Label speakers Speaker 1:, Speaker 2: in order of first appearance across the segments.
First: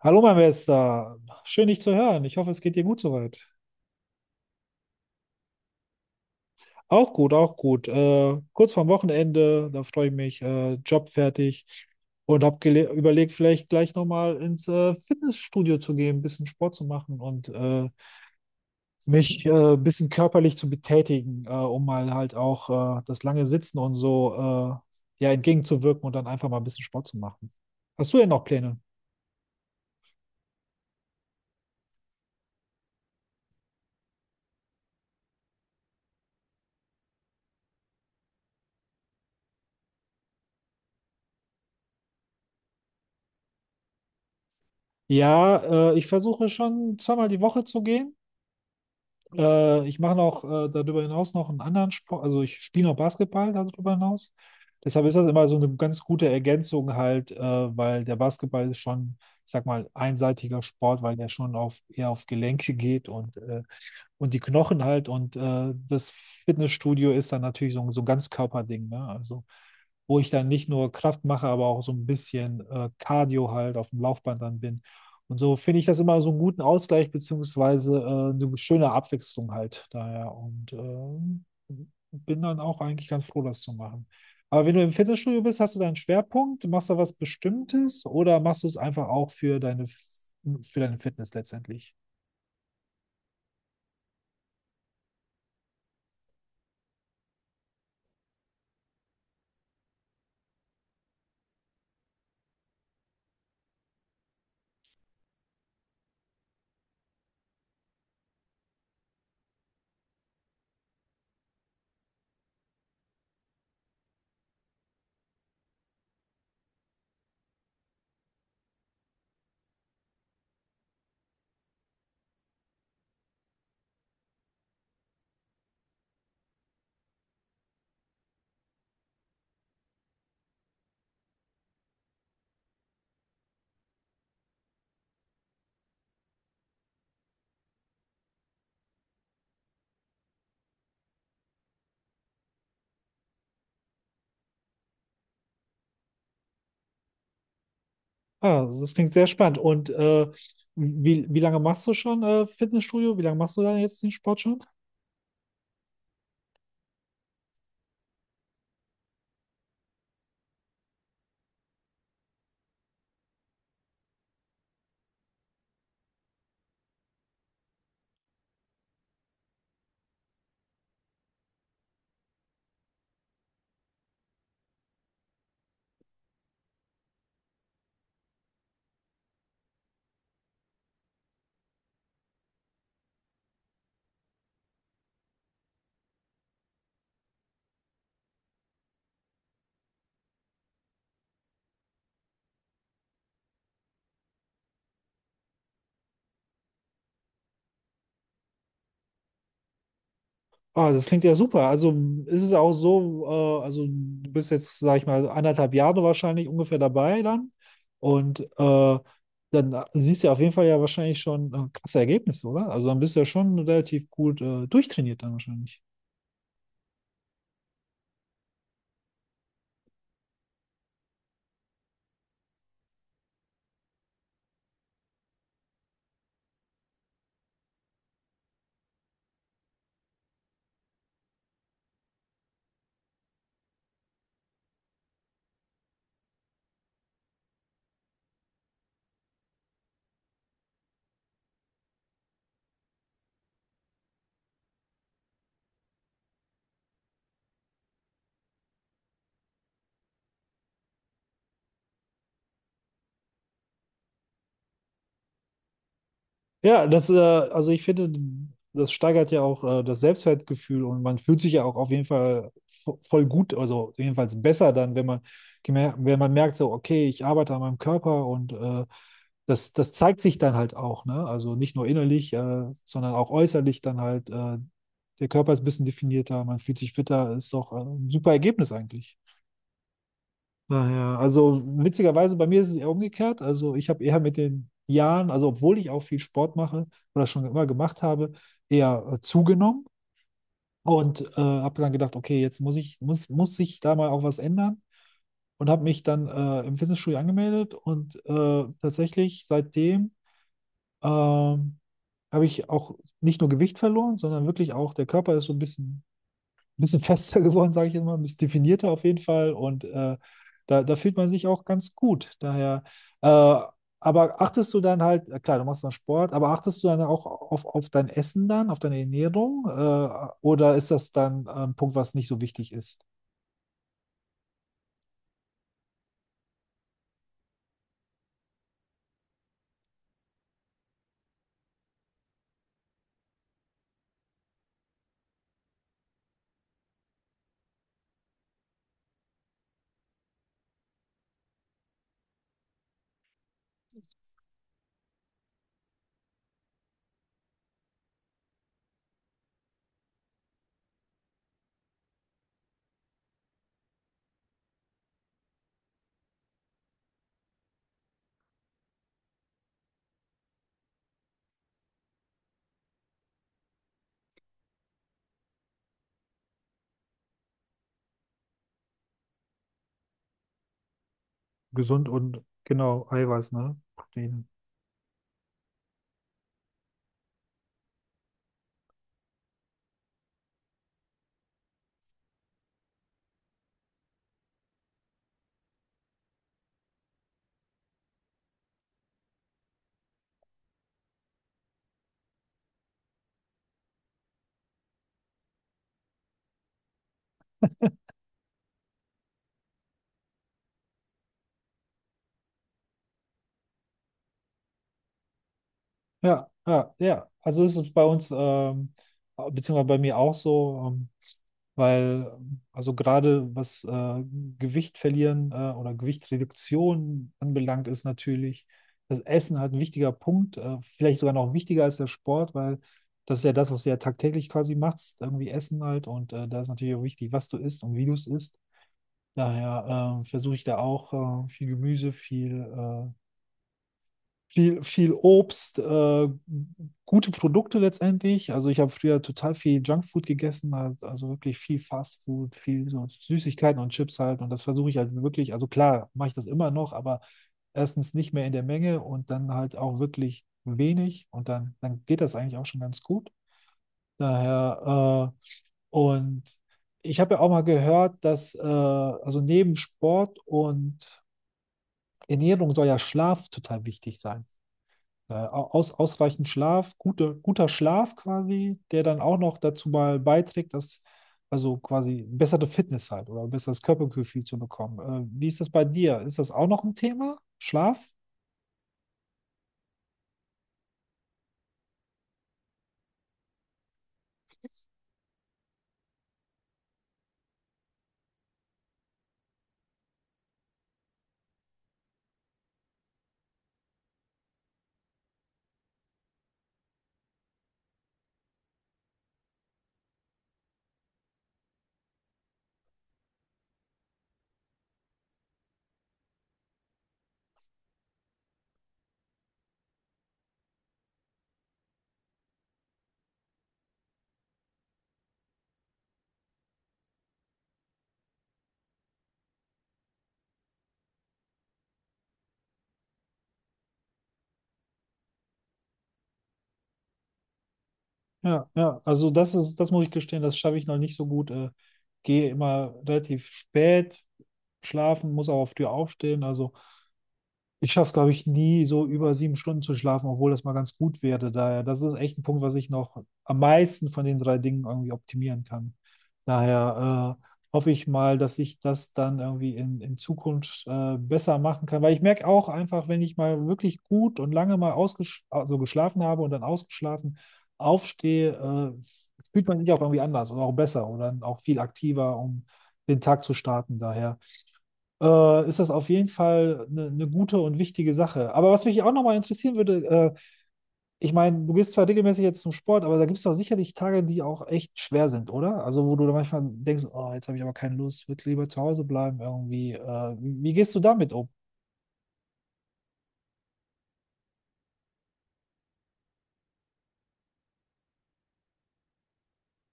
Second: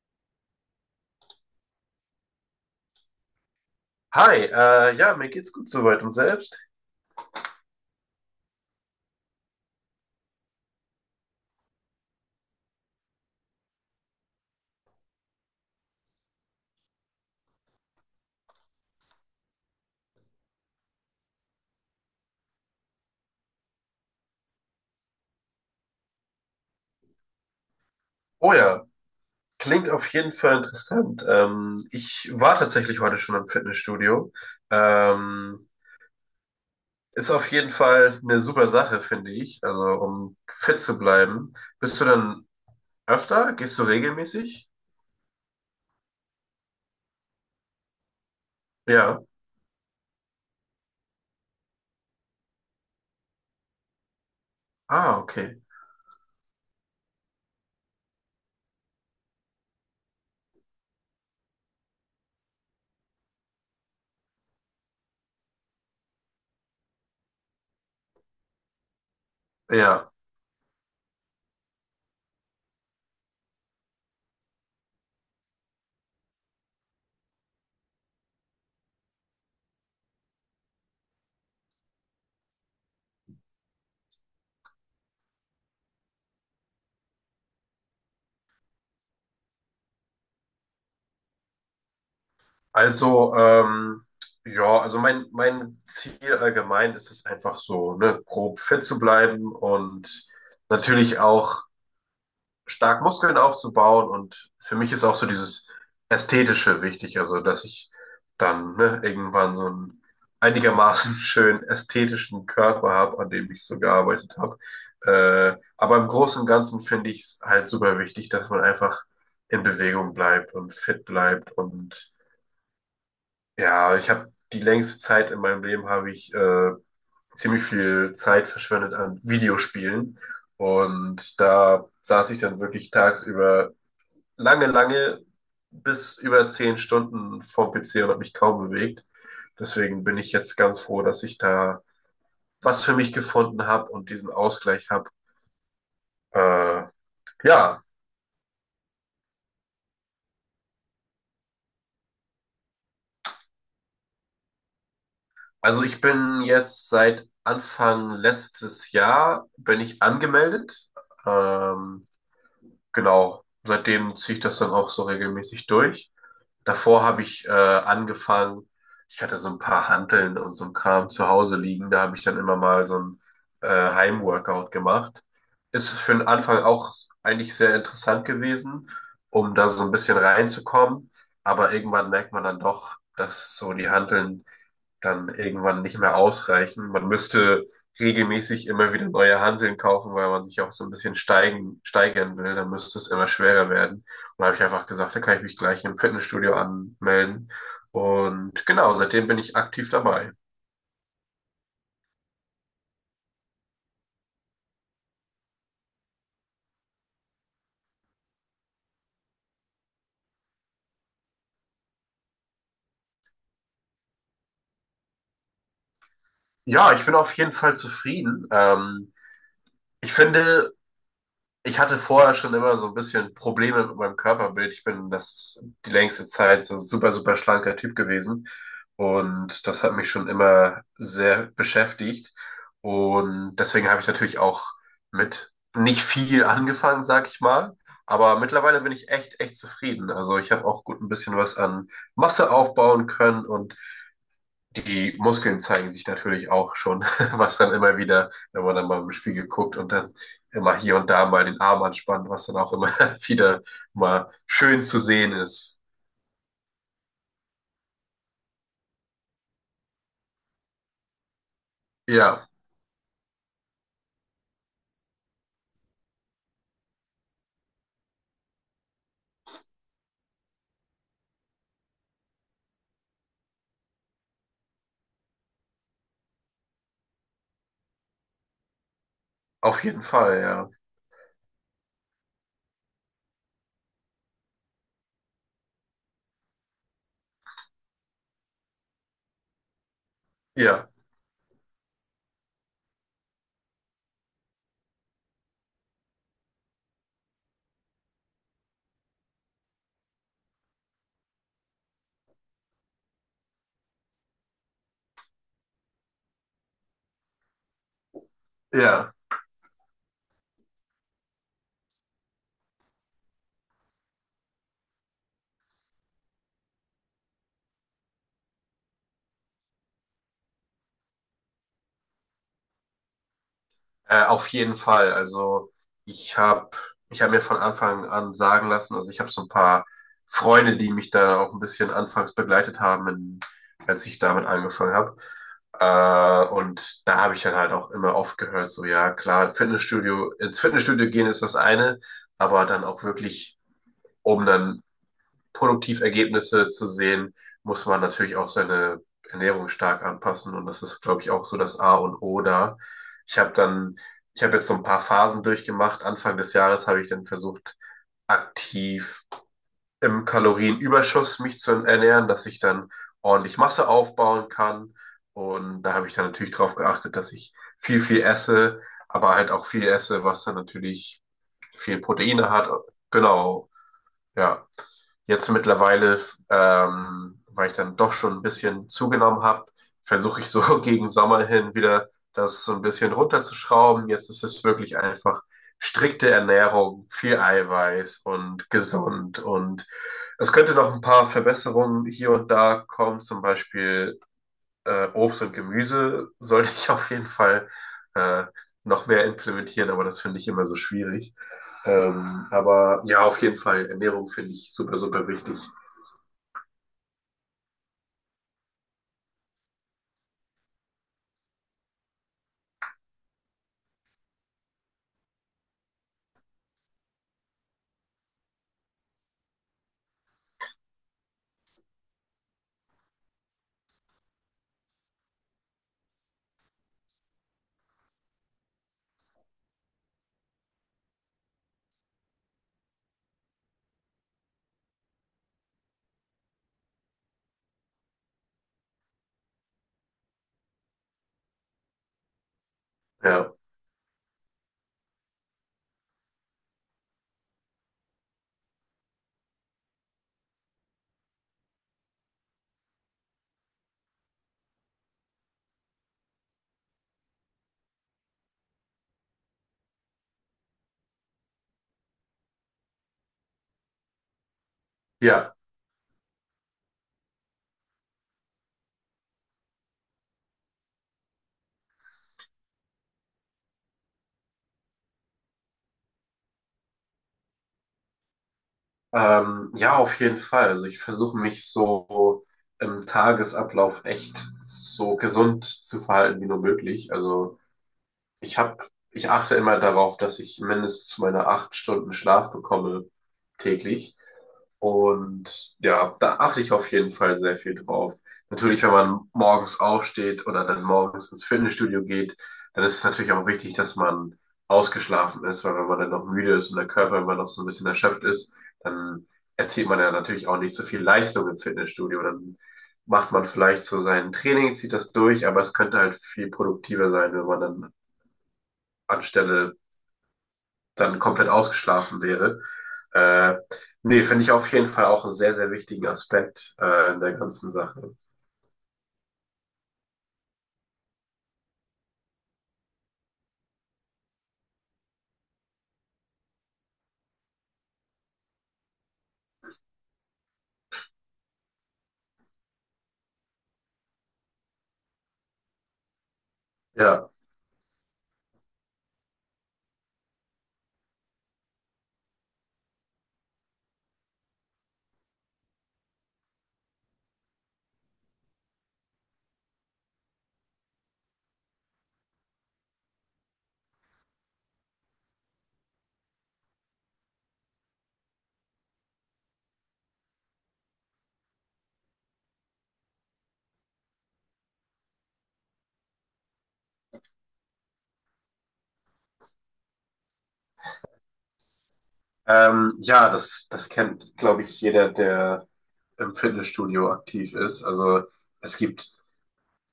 Speaker 1: Hallo, mein Bester. Schön, dich zu hören. Ich hoffe, es geht dir gut soweit.
Speaker 2: Hi, ja, mir geht's gut soweit und selbst.
Speaker 1: Auch gut, auch gut. Kurz vorm Wochenende, da freue ich mich. Job fertig und habe überlegt, vielleicht gleich nochmal ins Fitnessstudio zu gehen, ein bisschen Sport zu machen und mich ein bisschen körperlich zu betätigen, um mal halt auch das lange Sitzen und so ja, entgegenzuwirken und dann einfach mal ein bisschen Sport zu machen. Hast du denn noch
Speaker 2: Oh
Speaker 1: Pläne?
Speaker 2: ja, klingt auf jeden Fall interessant. Ich war tatsächlich heute schon im Fitnessstudio. Ähm, Ist auf jeden Fall eine super Sache, finde ich. Also, um fit zu bleiben. Bist du dann öfter? Gehst du regelmäßig?
Speaker 1: Ja, ich versuche schon zweimal die Woche zu gehen.
Speaker 2: Ja.
Speaker 1: Ich mache noch darüber hinaus noch einen anderen Sport, also ich spiele noch Basketball darüber hinaus. Deshalb ist
Speaker 2: Ah,
Speaker 1: das immer so
Speaker 2: okay.
Speaker 1: eine ganz gute Ergänzung halt, weil der Basketball ist schon, ich sag mal, einseitiger Sport, weil der schon auf, eher auf Gelenke geht und die Knochen halt. Und das Fitnessstudio ist dann natürlich so, so ein Ganzkörperding, ne? Also
Speaker 2: Ja.
Speaker 1: wo ich dann nicht nur Kraft mache, aber auch so ein bisschen Cardio halt auf dem Laufband dann bin. Und so finde ich das immer so einen guten Ausgleich, beziehungsweise eine schöne Abwechslung halt daher. Und bin dann auch eigentlich ganz froh, das zu machen. Aber wenn du im Fitnessstudio bist, hast du deinen Schwerpunkt, machst du was Bestimmtes oder machst du es einfach auch für für deine Fitness letztendlich?
Speaker 2: Also, ja, also mein Ziel allgemein ist es einfach so, ne, grob fit zu bleiben und natürlich auch stark Muskeln aufzubauen, und für mich ist auch so dieses Ästhetische wichtig, also dass ich dann, ne, irgendwann so einen einigermaßen schönen ästhetischen Körper habe, an dem ich so gearbeitet habe. Aber im Großen und Ganzen finde ich es halt super wichtig, dass man einfach in Bewegung bleibt und fit bleibt. Und ja, ich habe die längste Zeit in meinem Leben habe ich ziemlich viel Zeit verschwendet an Videospielen, und da saß ich dann wirklich tagsüber lange, lange bis über 10 Stunden vorm PC und habe mich kaum bewegt. Deswegen bin ich jetzt ganz froh, dass ich da was für mich gefunden habe und diesen Ausgleich habe. Äh, ja,
Speaker 1: Ah, also das klingt sehr spannend. Und wie lange machst du schon Fitnessstudio? Wie lange machst du da jetzt den Sport schon?
Speaker 2: also ich bin jetzt seit Anfang letztes Jahr bin ich angemeldet. Ähm, genau, seitdem ziehe ich das dann auch so regelmäßig durch. Davor habe ich angefangen, ich hatte so ein paar Hanteln und so ein Kram zu Hause liegen, da habe ich dann immer mal so ein Heimworkout gemacht. Ist für den Anfang auch eigentlich sehr interessant gewesen, um da so ein bisschen reinzukommen, aber irgendwann merkt man dann doch, dass so die Hanteln dann irgendwann nicht mehr ausreichen. Man müsste regelmäßig immer wieder neue Hanteln kaufen, weil man sich auch so ein bisschen steigern will. Dann müsste es immer schwerer werden. Und da habe ich einfach gesagt, da kann ich mich gleich im Fitnessstudio anmelden. Und genau, seitdem bin ich aktiv dabei.
Speaker 1: Ah, das klingt ja super. Also ist es auch so, also du bist jetzt, sag ich mal, anderthalb Jahre wahrscheinlich ungefähr dabei dann. Und dann siehst du ja auf jeden Fall ja wahrscheinlich schon krasse Ergebnisse, oder? Also dann bist du ja schon relativ gut durchtrainiert dann wahrscheinlich.
Speaker 2: Ja, ich bin auf jeden Fall zufrieden. Ich finde, ich hatte vorher schon immer so ein bisschen Probleme mit meinem Körperbild. Ich bin das die längste Zeit so ein super, super schlanker Typ gewesen. Und das hat mich schon immer sehr beschäftigt. Und deswegen habe ich natürlich auch mit nicht viel angefangen, sag ich mal. Aber mittlerweile bin ich echt, echt zufrieden. Also ich habe auch gut ein bisschen was an Masse aufbauen können, und die Muskeln zeigen sich natürlich auch schon, was dann immer wieder, wenn man dann mal im Spiegel guckt und dann immer hier und da mal den Arm anspannt, was dann auch immer wieder mal schön zu sehen ist.
Speaker 1: Ja, also ich finde, das steigert ja auch das Selbstwertgefühl und man fühlt sich ja auch auf jeden
Speaker 2: Ja,
Speaker 1: Fall voll gut, also jedenfalls besser dann, wenn wenn man merkt, so, okay, ich arbeite an meinem Körper und das zeigt sich dann halt auch, ne? Also nicht nur innerlich, sondern auch äußerlich dann halt. Der Körper ist ein bisschen definierter, man fühlt sich fitter, ist doch ein super Ergebnis eigentlich.
Speaker 2: auf jeden Fall, ja.
Speaker 1: Daher, also witzigerweise, bei mir ist es eher umgekehrt. Also ich habe eher mit den Jahren, also obwohl ich auch viel Sport mache oder schon immer gemacht habe, eher zugenommen
Speaker 2: Ja,
Speaker 1: und habe dann gedacht, okay, jetzt muss sich da mal auch was ändern und habe mich dann im Fitnessstudio angemeldet und tatsächlich seitdem ähm, habe ich auch nicht nur Gewicht verloren, sondern wirklich auch der Körper ist so ein bisschen fester geworden, sage ich jetzt mal, ein bisschen definierter auf
Speaker 2: ja.
Speaker 1: jeden Fall. Und da fühlt man sich auch ganz gut. Daher, äh, aber achtest du dann halt, klar, du machst dann Sport, aber achtest du dann auch auf dein Essen dann, auf deine Ernährung? Oder ist das dann ein Punkt, was nicht so wichtig ist?
Speaker 2: Auf jeden Fall. Also ich habe ich hab mir von Anfang an sagen lassen, also ich habe so ein paar Freunde, die mich da auch ein bisschen anfangs begleitet haben, als ich damit angefangen habe. Und da habe ich dann halt auch immer oft gehört, so ja, klar, Fitnessstudio, ins Fitnessstudio gehen ist das eine, aber dann auch wirklich, um dann produktiv Ergebnisse zu sehen, muss man natürlich auch seine Ernährung stark anpassen. Und das ist, glaube ich, auch so das A und O da. Ich habe dann, ich habe jetzt so ein paar Phasen durchgemacht. Anfang des Jahres habe ich dann versucht, aktiv im Kalorienüberschuss mich zu ernähren, dass ich dann ordentlich Masse aufbauen kann. Und da habe ich dann natürlich darauf geachtet, dass ich viel, viel esse, aber halt auch viel esse, was dann natürlich viel
Speaker 1: Gesund und
Speaker 2: Proteine hat.
Speaker 1: genau, Eiweiß,
Speaker 2: Genau.
Speaker 1: ne? Proteine.
Speaker 2: Ja, jetzt mittlerweile, weil ich dann doch schon ein bisschen zugenommen habe, versuche ich so gegen Sommer hin wieder das so ein bisschen runterzuschrauben. Jetzt ist es wirklich einfach strikte Ernährung, viel Eiweiß und gesund. Und es könnte noch ein paar Verbesserungen hier und da kommen, zum Beispiel Obst und Gemüse sollte ich auf jeden Fall äh, noch mehr implementieren, aber das finde ich immer so schwierig. Aber ja, auf jeden Fall, Ernährung finde ich super, super wichtig.
Speaker 1: Ja, ja, ja. Also ist es ist bei uns, beziehungsweise bei mir auch so. Weil, also gerade was Gewicht verlieren oder Gewichtreduktion anbelangt, ist natürlich das Essen halt ein wichtiger Punkt, vielleicht sogar noch wichtiger als der Sport, weil das ist ja das, was du ja tagtäglich quasi machst, irgendwie Essen halt. Und da ist natürlich auch wichtig, was du isst und wie du es isst. Daher versuche ich da auch viel Gemüse, viel Obst, gute Produkte letztendlich. Also ich habe früher total viel Junkfood gegessen, halt, also wirklich viel Fastfood, viel so
Speaker 2: Ja,
Speaker 1: Süßigkeiten und Chips halt. Und das versuche ich halt wirklich, also klar, mache ich das immer noch, aber erstens nicht mehr in der Menge und dann halt auch wirklich wenig. Und dann geht das eigentlich auch schon ganz gut. Daher, und ich habe ja auch mal gehört, dass, also neben Sport und Ernährung soll ja Schlaf total wichtig sein.
Speaker 2: ja,
Speaker 1: Ausreichend Schlaf, guter Schlaf quasi, der dann auch noch dazu mal beiträgt, dass also quasi bessere Fitness halt oder besseres Körpergefühl zu bekommen. Wie ist das bei dir? Ist das auch noch ein Thema? Schlaf?
Speaker 2: ja, auf jeden Fall. Also ich versuche mich so im Tagesablauf echt so gesund zu verhalten wie nur möglich. Also Ich habe ich achte immer darauf, dass ich mindestens meine 8 Stunden Schlaf bekomme täglich. Und ja, da achte ich auf jeden Fall sehr viel drauf. Natürlich, wenn man morgens aufsteht oder dann morgens ins Fitnessstudio geht, dann ist es natürlich auch wichtig, dass man ausgeschlafen ist, weil wenn man dann noch müde ist und der Körper immer noch so ein bisschen erschöpft ist, dann erzielt man ja natürlich auch nicht so viel Leistung im Fitnessstudio. Dann macht man vielleicht so sein Training, zieht das durch, aber es könnte halt viel produktiver sein, wenn man dann anstelle dann komplett ausgeschlafen wäre. Äh, Nee, finde ich auf jeden Fall auch einen sehr, sehr wichtigen Aspekt in der ganzen Sache.
Speaker 1: Ja, ja, also das ist, das muss ich gestehen, das schaffe ich noch nicht so gut. Gehe immer relativ spät schlafen, muss auch auf Tür aufstehen. Also ich schaffe es, glaube ich, nie so über sieben Stunden zu schlafen, obwohl das mal ganz gut wäre. Daher, das ist echt ein Punkt, was ich noch am meisten von den drei Dingen irgendwie optimieren kann.
Speaker 2: Ja,
Speaker 1: Daher hoffe ich mal, dass ich das dann irgendwie in Zukunft besser machen kann. Weil ich merke auch einfach, wenn ich mal wirklich gut und lange mal ausgesch also geschlafen habe und dann ausgeschlafen aufstehe, äh, fühlt man sich auch irgendwie anders oder auch besser oder auch viel aktiver, um den Tag zu starten. Daher ist das auf jeden Fall eine gute und wichtige Sache. Aber was mich auch nochmal interessieren würde, äh, ich meine, du gehst zwar regelmäßig jetzt zum Sport, aber da gibt es doch sicherlich Tage, die auch echt schwer sind, oder? Also wo du dann manchmal denkst, oh, jetzt habe ich aber keine Lust, würde lieber zu Hause bleiben irgendwie. Wie gehst du damit um?
Speaker 2: ja, das, das kennt, glaube ich, jeder, der im Fitnessstudio aktiv ist. Also es gibt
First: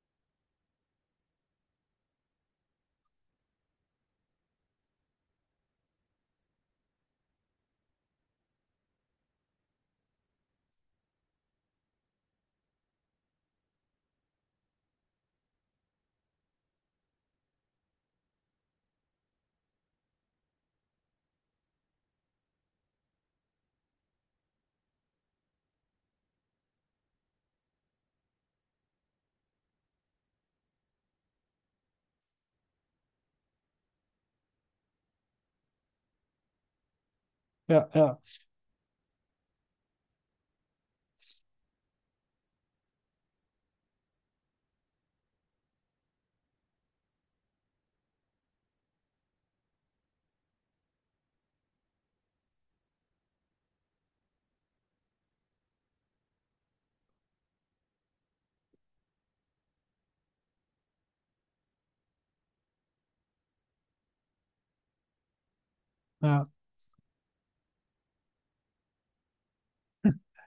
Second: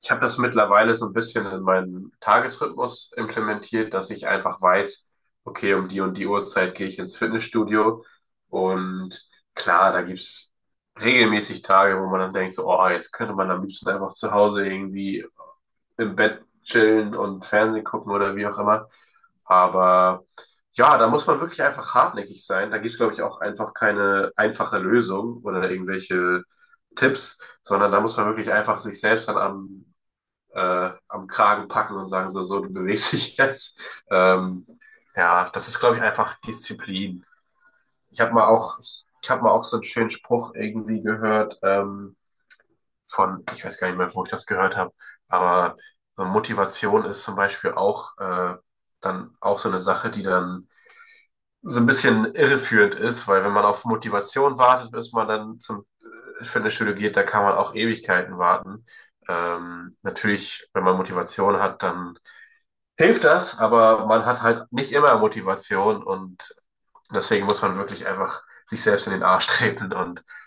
Speaker 2: ich habe das mittlerweile so ein bisschen in meinen Tagesrhythmus implementiert, dass ich einfach weiß, okay, um die und die Uhrzeit gehe ich ins Fitnessstudio. Und klar, da gibt's regelmäßig Tage, wo man dann denkt, so, oh, jetzt könnte man am liebsten einfach zu Hause irgendwie im Bett chillen und Fernsehen gucken oder wie auch immer. Aber ja, da muss man wirklich einfach hartnäckig sein. Da gibt's, glaube ich, auch einfach keine einfache Lösung oder irgendwelche Tipps, sondern da muss man wirklich einfach sich selbst dann am am Kragen packen und sagen so, so, du bewegst dich jetzt. Ähm, ja, das ist, glaube ich, einfach Disziplin.
Speaker 1: Ja, ja,
Speaker 2: Ich habe mal auch, ich habe mal auch so einen schönen Spruch irgendwie gehört, von, ich weiß gar nicht mehr, wo ich das gehört habe, aber so Motivation ist zum Beispiel auch dann auch so eine Sache, die dann so ein bisschen irreführend ist, weil wenn man auf Motivation wartet, bis man dann zum Fitnessstudio geht, da kann man auch Ewigkeiten warten. Natürlich, wenn man Motivation hat, dann hilft das, aber man hat halt nicht immer Motivation,
Speaker 1: ja.
Speaker 2: und deswegen muss man wirklich einfach sich selbst in den Arsch treten und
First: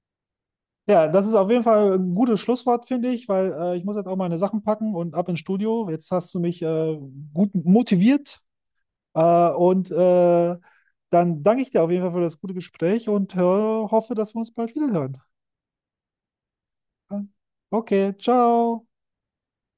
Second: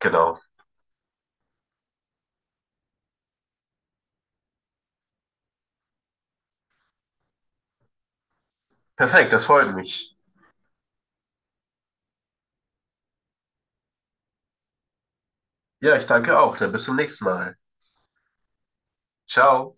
Speaker 2: genau.
Speaker 1: Ja, das ist auf jeden Fall ein gutes Schlusswort, finde ich, weil ich muss jetzt auch meine Sachen packen und ab ins Studio. Jetzt hast du mich gut motiviert.
Speaker 2: Perfekt, das
Speaker 1: Äh,
Speaker 2: freut
Speaker 1: und
Speaker 2: mich.
Speaker 1: äh, Dann danke ich dir auf jeden Fall für das gute Gespräch und hoffe, dass wir uns bald wieder hören.
Speaker 2: Ja, ich danke auch. Dann bis zum nächsten Mal.
Speaker 1: Okay, ciao.
Speaker 2: Ciao.